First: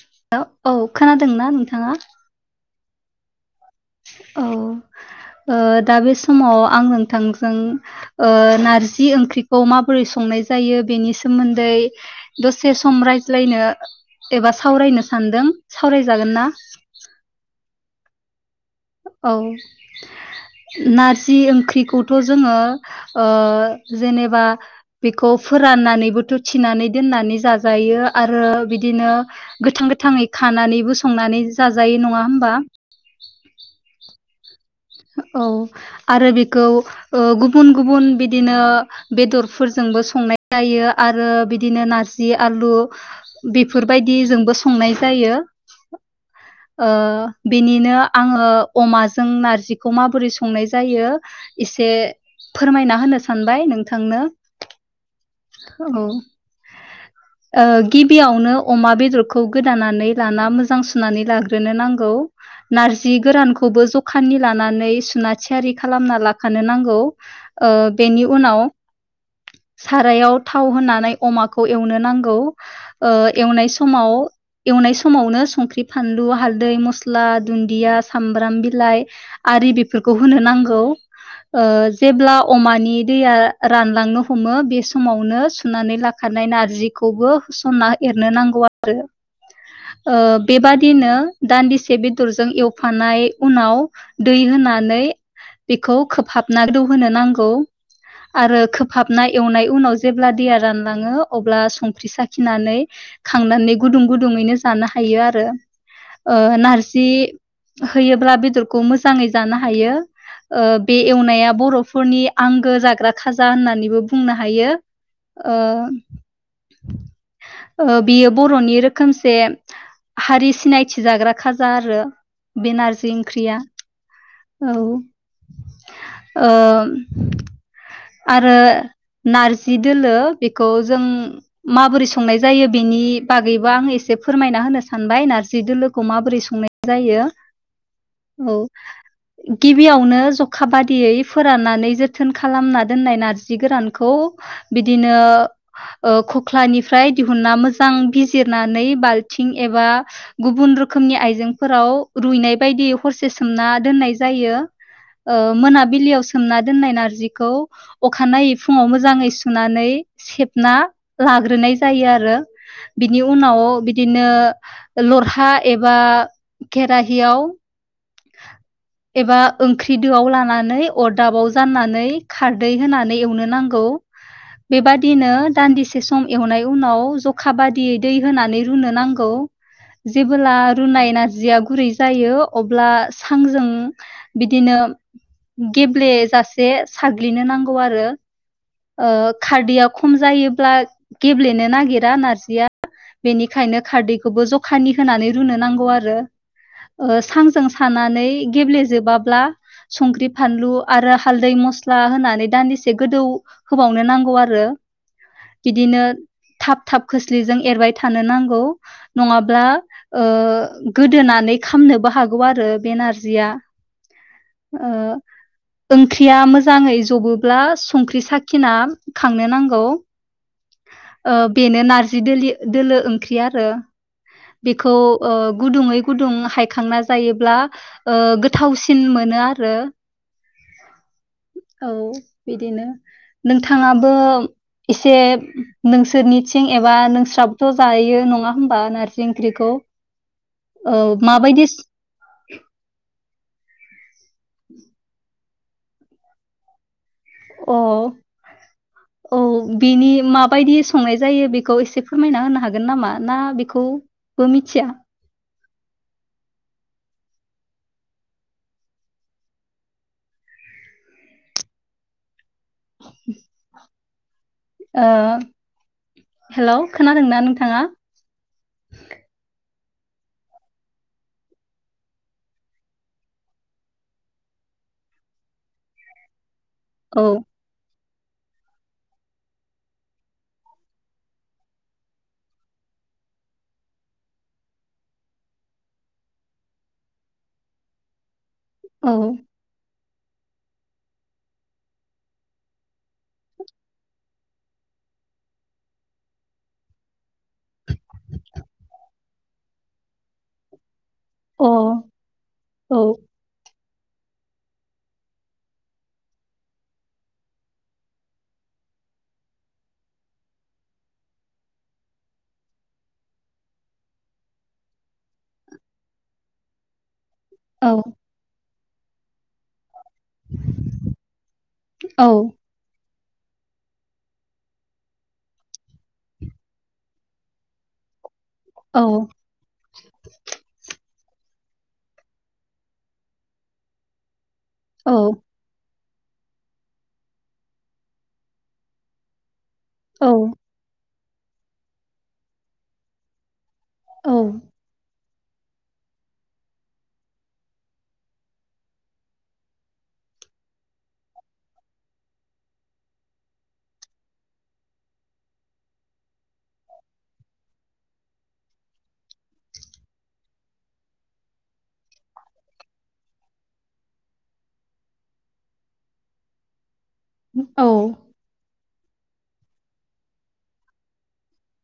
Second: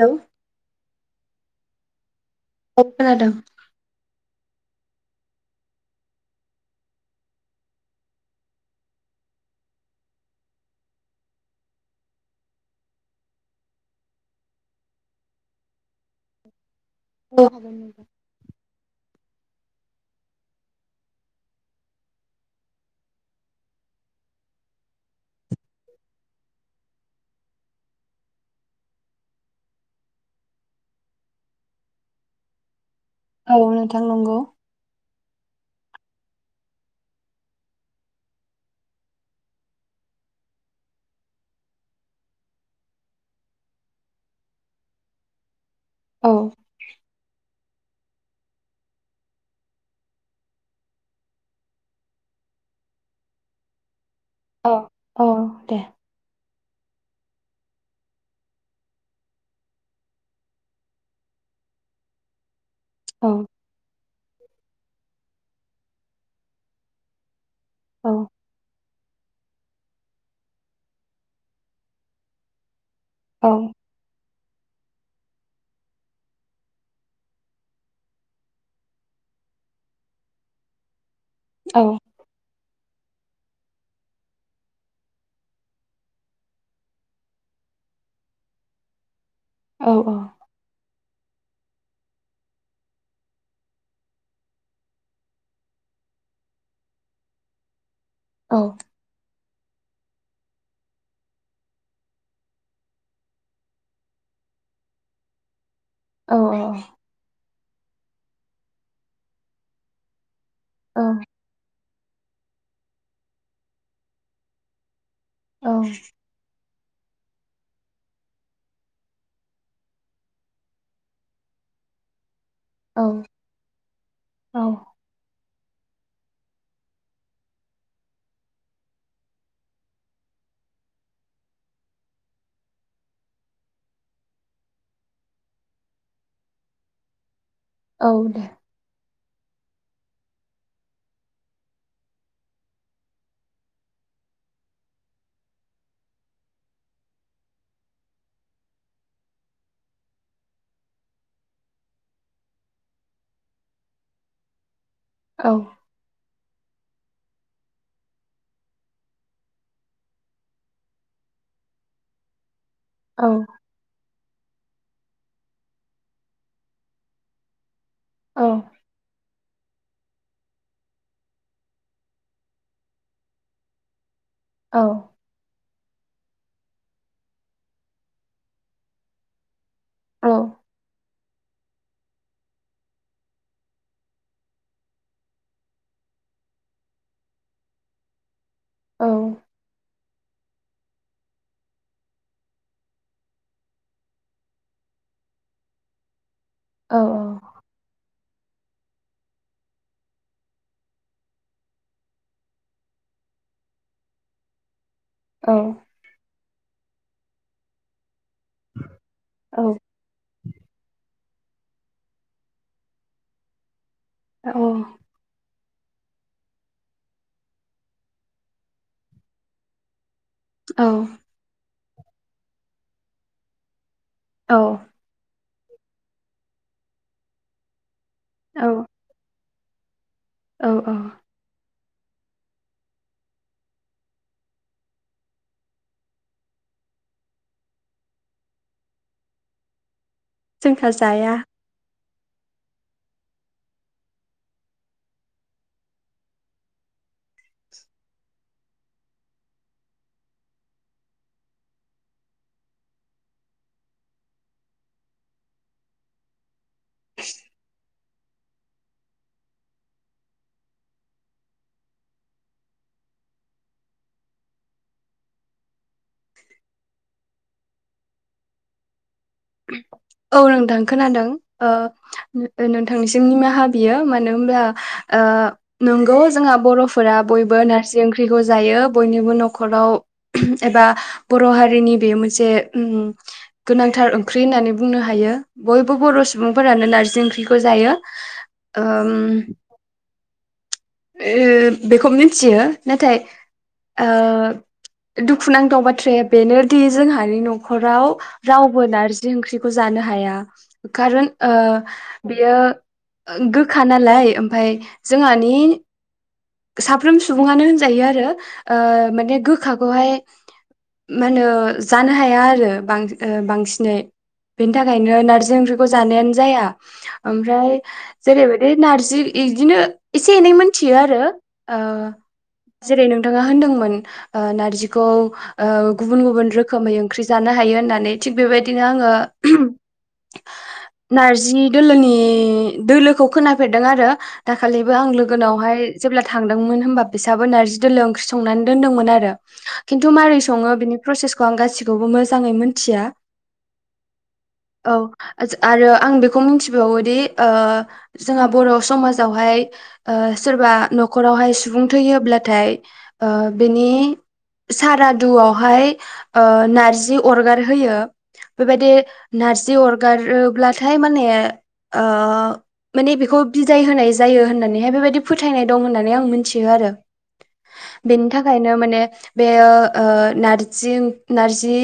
हेल'। Hello औ खोनादोंना नोंथाङा? औ खोनादों। औ ओ दा बे समाव आं नोंथांजों ओ नारजि ओंख्रिखौ माबोरै संनाय जायो बेनि सोमोन्दै दसे सम रायज्लायनो एबा सावरायनो सानदों सावरायजागोन ना? औ। औ। नारजि ओंख्रिखौथ' जोङो ओ जेनेबा बेखौ फोराननानैबोथ' थिनानै दोननानै जाजायो आरो बिदिनो गोथां -गोथाङै खानानैबो संनानै जाजायो नङा होमबा? औ नोंथां नंगौ। औ आरो बेखौ ओ गुबुन गुबुन बिदिनो बेदरफोरजोंबो संनाय जायो आरो बिदिनो नारजि आलु बेफोरबायदि जोंबो संनाय जायो। औ। ओ बिनिनो आङो अमाजों नारजि बेखौ माबोरै संनाय जायो एसे फोरमायना होनो सानबाय नोंथांनो। औ औ दे औ। ओ गिबियावनो अमा बेदरखौ गोदानानै लाना मोजां सुनानै लाग्रोनो नांगौ। नारजि औ गोरानखौबो जखानि लानानै सुना थियारि खालामना लाखानो नांगौ। ओ औ बेनि उनाव सारायाव थाव होनानै अमाखौ एवनो नांगौ ओ औ एवनाय सम समाव एवनाय समावनो संख्रि, फानलु, हालदै, मस्ला, दुन्दिया, सामब्राम बिलाइ आरि बेफोरखौ नांगौ ओ औ जेब्ला अमानि दैया रानलांनो हमो बे समावनो सुनानै लाखानाय नारजि खौबो होसनना एरनो नांगौ आरो औ ओ बेबादिनो दान्दिसे बेदरजों एवफानाय उनाव दै होनानै बेखौ खोबहाबना गोदौहोनो नांगौ औ आरो खोब हाबना एवनाय उनाव जेब्ला दैया रानलाङो अब्ला संख्रि साखिनानै खांनानै गुदुं गुदुङैनो जानो हायो आरो। ओ नारजि होयोब्ला बेदरखौ मोजाङै जानो हायो। ओ बे एवनाया बर'फोरनि आंगो जाग्रा खाजा होननानैबो बुंनो हायो। ओ औ ओ बियो बर'नि रोखोमसे हारि सिनायथि जाग्रा खाजा आरो बे नारजि ओंख्रिया। औ ओ आरो नारजि दोलो बेखौ जों माबोरै संनाय जायो बेनि बागैबो आं एसे फोरमायना होनो सानबाय नारजि दोलोखौ माबोरै संनाय जायो औ। गिबियावनो जखा बादियै फोराननानै जोथोन खालामना दोननाय नारजि गोरानखौ बिदिनो ओ खख्लानिफ्राय दिहुनना मोजां बिजिरनानै बाल्थिं एबा गुबुन रोखोमनि आइजेंफोराव रुइनाय बायदि हरसे सोमना दोननाय जायो। ओ औ मोनाबिलिआव सोमना दोननाय नारजिखौ अखानायै फुङाव मोजाङै सुनानै सेबना लाग्रोनाय जायो आरो बिनि औ उनाव बिदिनो लरहा एबा खेराहियाव औ एबा ओंख्रि दोआव लानानै अरदाबाव जाननानै खारदै होनानै एवनो नांगौ औ बेबादिनो दान्दिसे से सम एवनाय उनाव जखा बादियै दै होनानै रुनो नांगौ। जेबोला रुनाय नारजिया गुरै जायो अब्ला सांजों बिदिनो गेब्लेेजासे साग्लिनो नांगौ आरो औ ओ खारदैया खम जायोब्ला गेब्लेनो नागिरा नारजिया। बेनिखायनो खारदैखौबो जखानि होनानै रुनो नांगौ आरो ओ सांजों सानानै गेब्लेेजोबाब्ला संख्रि फानलु आरो हालदै मस ला होनानै दान्दिसे गोदौ होबावनो नांगौ आरो बिदिनो थाब थाब खोस्लिजों एरबाय थानो नांगौ नङाब्ला ओ गोदोनानै खामनोबो हागौ आरो बे नारजिया औ ओ ओंख्रिया मोज जाङै जबोब्ला संख्रि साखिना खांनो नांगौ। औ। ओ बेनो नारजि दोलि दोलो ओंख्रि आरो बेखौ ओ गुदुङै गुदुं हायखांना जायोब्ला ओ गोथावसिन मोनो आरो। औ औ। औ बिदिनो नोंथाङाबो एसे नोसोरनिथिं एबा नोंस्राबोथ' जायो नङा होमबा नारजि ओंख्रिखौ जोंहा औ जाया माबायदिस अ औ बिनि माबायदि संनाय जायो बेखौ एसे फोरमायना होनो हागोन नामा ना बेखौ बो मिथिया? [inaudible] ओ हेलौ खोनादोंना नोंथाङा? औ नोंथां खोनादों ओ नोंथांनिसिम निमाहा बियो मानो होमब्ला ओ नंगौ जोंहा बर' फोरा औ बयबो नारजि ओंख्रिखौ जायो बयनिबो न'खराव एबा बर' हारिनि बेयो मोनसे उम गोनांथार ओंख्रि होननानै बुंनो हायो बयबो बर' सुबुंफोरानो नारजि ओंख्रिखौ जायो औ ओम ओ बेखौ मिथियो नाथाय ओ दुखुनांथाव बाथ्राया बेनोदि जोंहानि न'खराव रावबो नारजि ओंख्रि खौ जानो हाया खारन ओ अ औ बेयो गोख खा नालाय ओमफाय जोंहानि साफ्रोम सुबुङानो होनजायो आरो ओ माने गोखाखौहाय मा होनो जानो हाया आरो बां ओ बांसिनै बेनि थाखायनो नार्जि ओंख्रिखौ जानायानो जाया ओमफ्राय औ जेरैबायाददि नारजि इदिनो एसे एनै मोनथियो आरो ओ औ जेरै नोंथाङा होनदोंमोन ओ नारजिखौ ओ गुबुन गुबुन रोखोमै ओंख्रि जानो हायो होननानै थिग बेबायदिनो आङो [inaudible] नारजि दोलोनि दोलोखौ खोनाफेरदों आरो दाखालिबो आं औ लोगोनावहाय जेब्ला थांदोंमोन होमबा बिसाबो नारजि दोलो ओंख्रि संनानै दोन्दोंमोन आरो खिन्थु मारै सङो बिनि प्रसेसखौ आं गासिखौबो मोजाङै मोनथिया औ औ आरो आं बेखौ मिथिबावोदि ओ जोंहा बर' समाजावहाय ओ सोरबा न'खरावहाय सुबुं थैयोब्लाथाय ओ बेनि सारादुआवहाय ओ नारजि अरगार होयो बेबायदि नारजि अरगारोब्लाथाय माने ओ माने बेखौ बिदाय होनाय जायो होननानैहाय बेबायदि फोथायनाय दं होननानै आं मिनथियो आरो औ बेनि थाखायनो माने बेयो ओ नारजि [unintelligible] नारजि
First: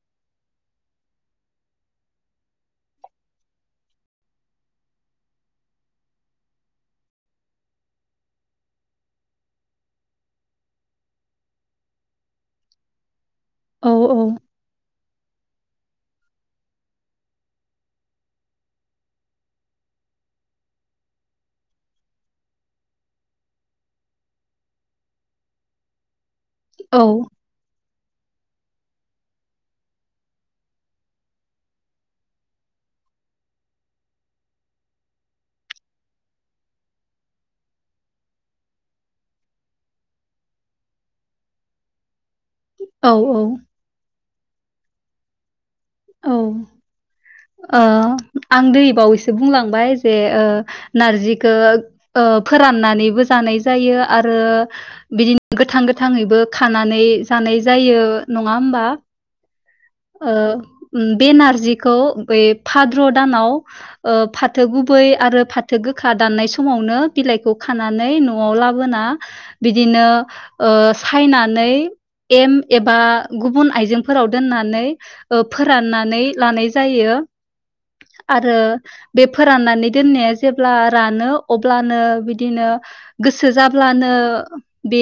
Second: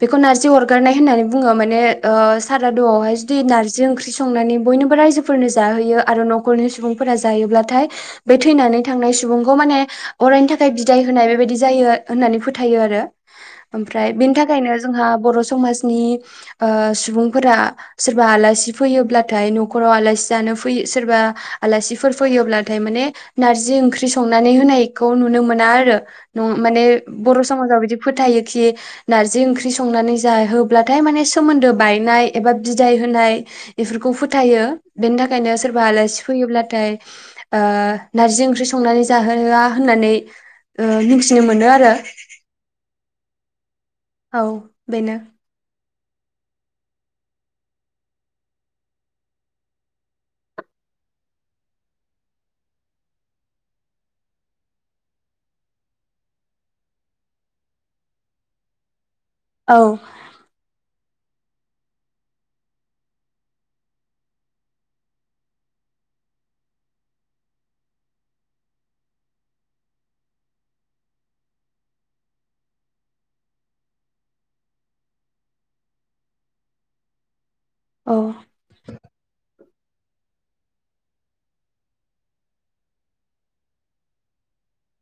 बेखौ नारजि अरगारनाय होननानै बुङो माने ओ सारादुआवहाय जुदि नारजि ओंख्रि संनानै बयनोबो रायजो फोरनो जाहोयो आरो न'खरनि सुबुंफोरा जायोब्लाथाय बे थैनानै थांनाय सुबुंखौ माने अरायनि थाखाय बिदाय होनाय बेबायदि जायो होननानै फोथायो आरो औ ओमफ्राय बेनि थाखायनो जोंहा बर' समाजनि ओ सुबुंफोरा सोरबा आलासि फैयोब्लाथाय न'खराव आलासि जानो फै सोरबा आलासिफोर फैयोब्लाथाय माने नारजि ओंख्रि संनानै होनायखौ नुनो मोना आरो। नं माने बर' समाजाव बिदि फोथायोखि नारजि ओंख्रि संनानै जाहोब ब्लाथाय माने सोमोन्दो बायनाय एबा बिदाय होनाय इफोरखौ फोथायो बेनि थाखायनो सोरबा आलासि फैयोब्लाथाय ओ नारजि ओंख्रि संनानै जाहोआ होननानै ओ मिथिनो मोनो आरो। औऔ औ बेनो। औ ओ आं दै बावैसो बुंलांबाय जे ओ नारजिखौ ओ फोराननानैबो जानाय जायो आरो बिदिनो गोथां गोथाङैबो खानानै जानाय जायो नङा होमबा? औ ओ बे नारजिखौ बै फाद्र' दानाव ओ फाथो गुबै आरो फाथो गोखा दाननाय समावनो बिलाइखौ खानानै न न'आव लाबोना बिदिनो ओ सायनानै एम एबा गुबुन आइजेंफोराव दोनना नै ओ फोराननानै लानाय जायो। औ आरो बे फोराननानै दोननाया जेब्ला रानो अब्लानो बिदिनो गोसो जाब्लानो बे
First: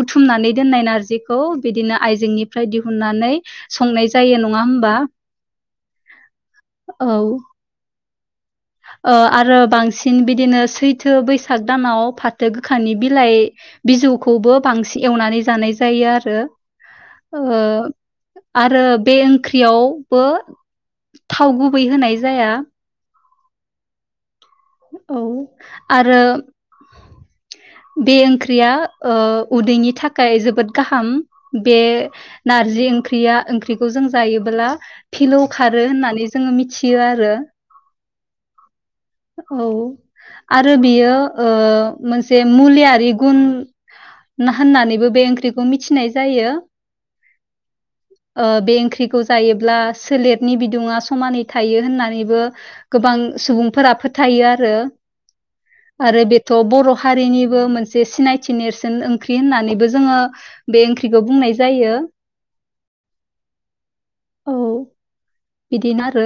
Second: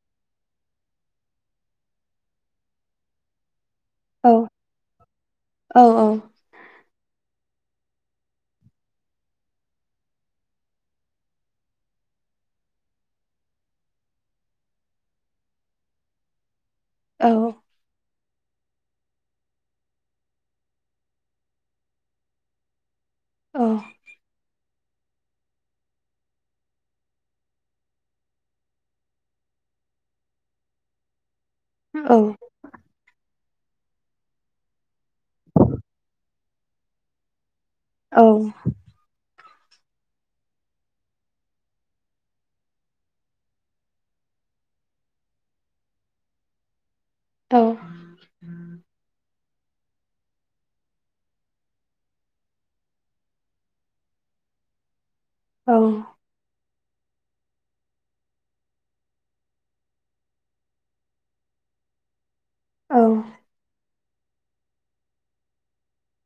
बुथुमनानै दोननाय नारजिखौ बिदिनो आयजेंनिफ्राय दिहुननानै संनाय औ जायो नङा होमबा? औ औ ओ आरो बांसिन बिदिनो सैथो बैसाग दानाव फाथो गोखानि बिलाइ बिजौखौबो बांसिन एवनानै जानाय जायो आरो औ ओ आरो बे ओंख्रियावबो थाव गुबै होनाय जाया। ओ औ आरो बे ओंख्रिया ओ उदैनि थाखाय जोबोद गाहाम बे औ नारजि ओंख्रिया ओंख्रिखौ जों जायोबोला फिलौ खारो होननानै जोङो मिथियो आरो। औ औ आरो बियो ओ मोनसे मुलियारि गुन ना होननानैबो बे ओंख्रिखौ मिथिनाय जायो। औ ओ बे ओंख्रिखौ जायोब्ला सोलेरनि बिदुङा समानै थायो होननानैबो गोबां सुबुंफोरा फोथायो आरो। औ आरो बेथ' बर' हारिनिबो मोनसे सिनायथि नेरसोन ओंख्रि होननानैबो जोङो बे ओंख्रिखौ बुंनाय जायो। औ औ बिदिनो आरो।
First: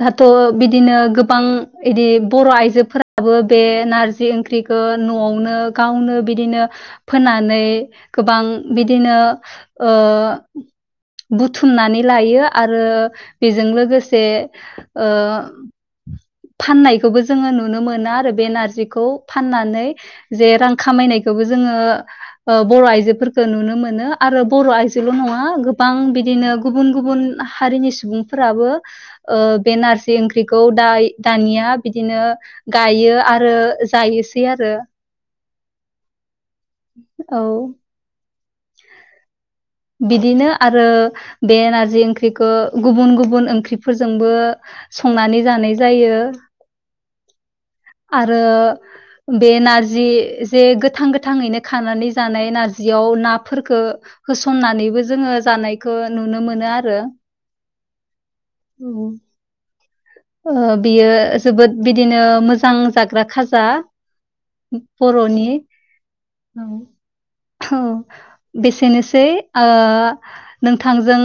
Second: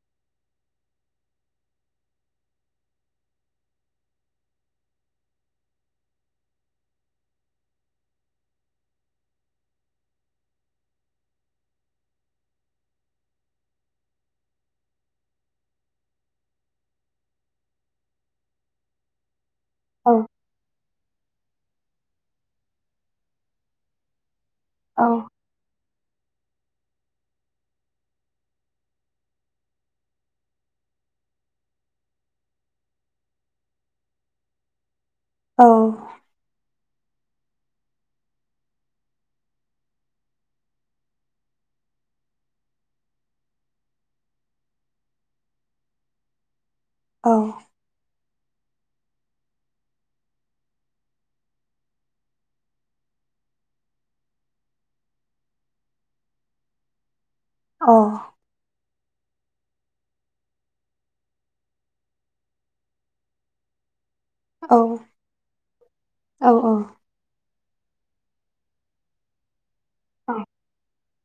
दाथ' बिदिनो गोबां ओइदि बर' आइजोफोराबो बे नारजि ओंख्रि खो न'आवनो गावनो बिदिनो फोनानै गोबां बिदिनो ओ बुथुमनानै लायो आरो बेजों लोगोसे ओ फाननायखौबो जोङो नुनो मोना आरो बे नारजिखौ फाननानै जे रां खामायनायखौबो जोङो ओ बर' आइजोफोरखौ नुनो मोनो आरो बर' आइजोल' नङा गोब बां बिदिनो गुबुन गुबुन हारिनि सुबुंफोराबो ओ बे नारजि ओंख्रिखौ दा दानिया बिदिनो गायो आरो जायोसै आरो। औ औ बिदिनो आरो बे नारजि ओंख्रिखौ गुबुन गुबुन ओंख्रिफोरजोंबो संनानै जानाय जायो। औ आरो बे नारजि जे गोथां गोथाङैनो खानानै जानाय नारजियाव नाफोरखो होसननानैबो जोङो जानायखौ नुनो मोनो आरो। अह उम ओ बियो जोबोद बिदिनो मोजां जाग्रा खाजा औ बर'नि औ औ बेसेनोसै ओ नोंथांजों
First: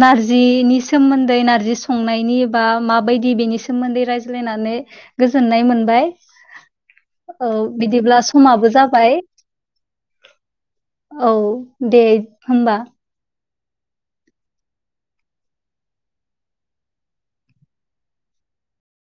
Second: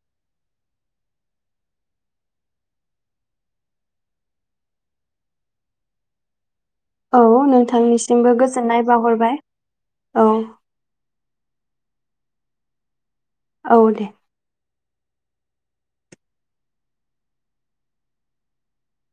नारजिनि सोमोन्दै नारजि संनायनि बा माबायदि बेनि सोमोन्दै रायज्लायनानै गोजोननाय मोनबाय। औ बिदिब्ला नोंथांनिसिमबो समाबो गोजोननाय जाबाय। बावहरबाय औ औ दे होनबा। औ दे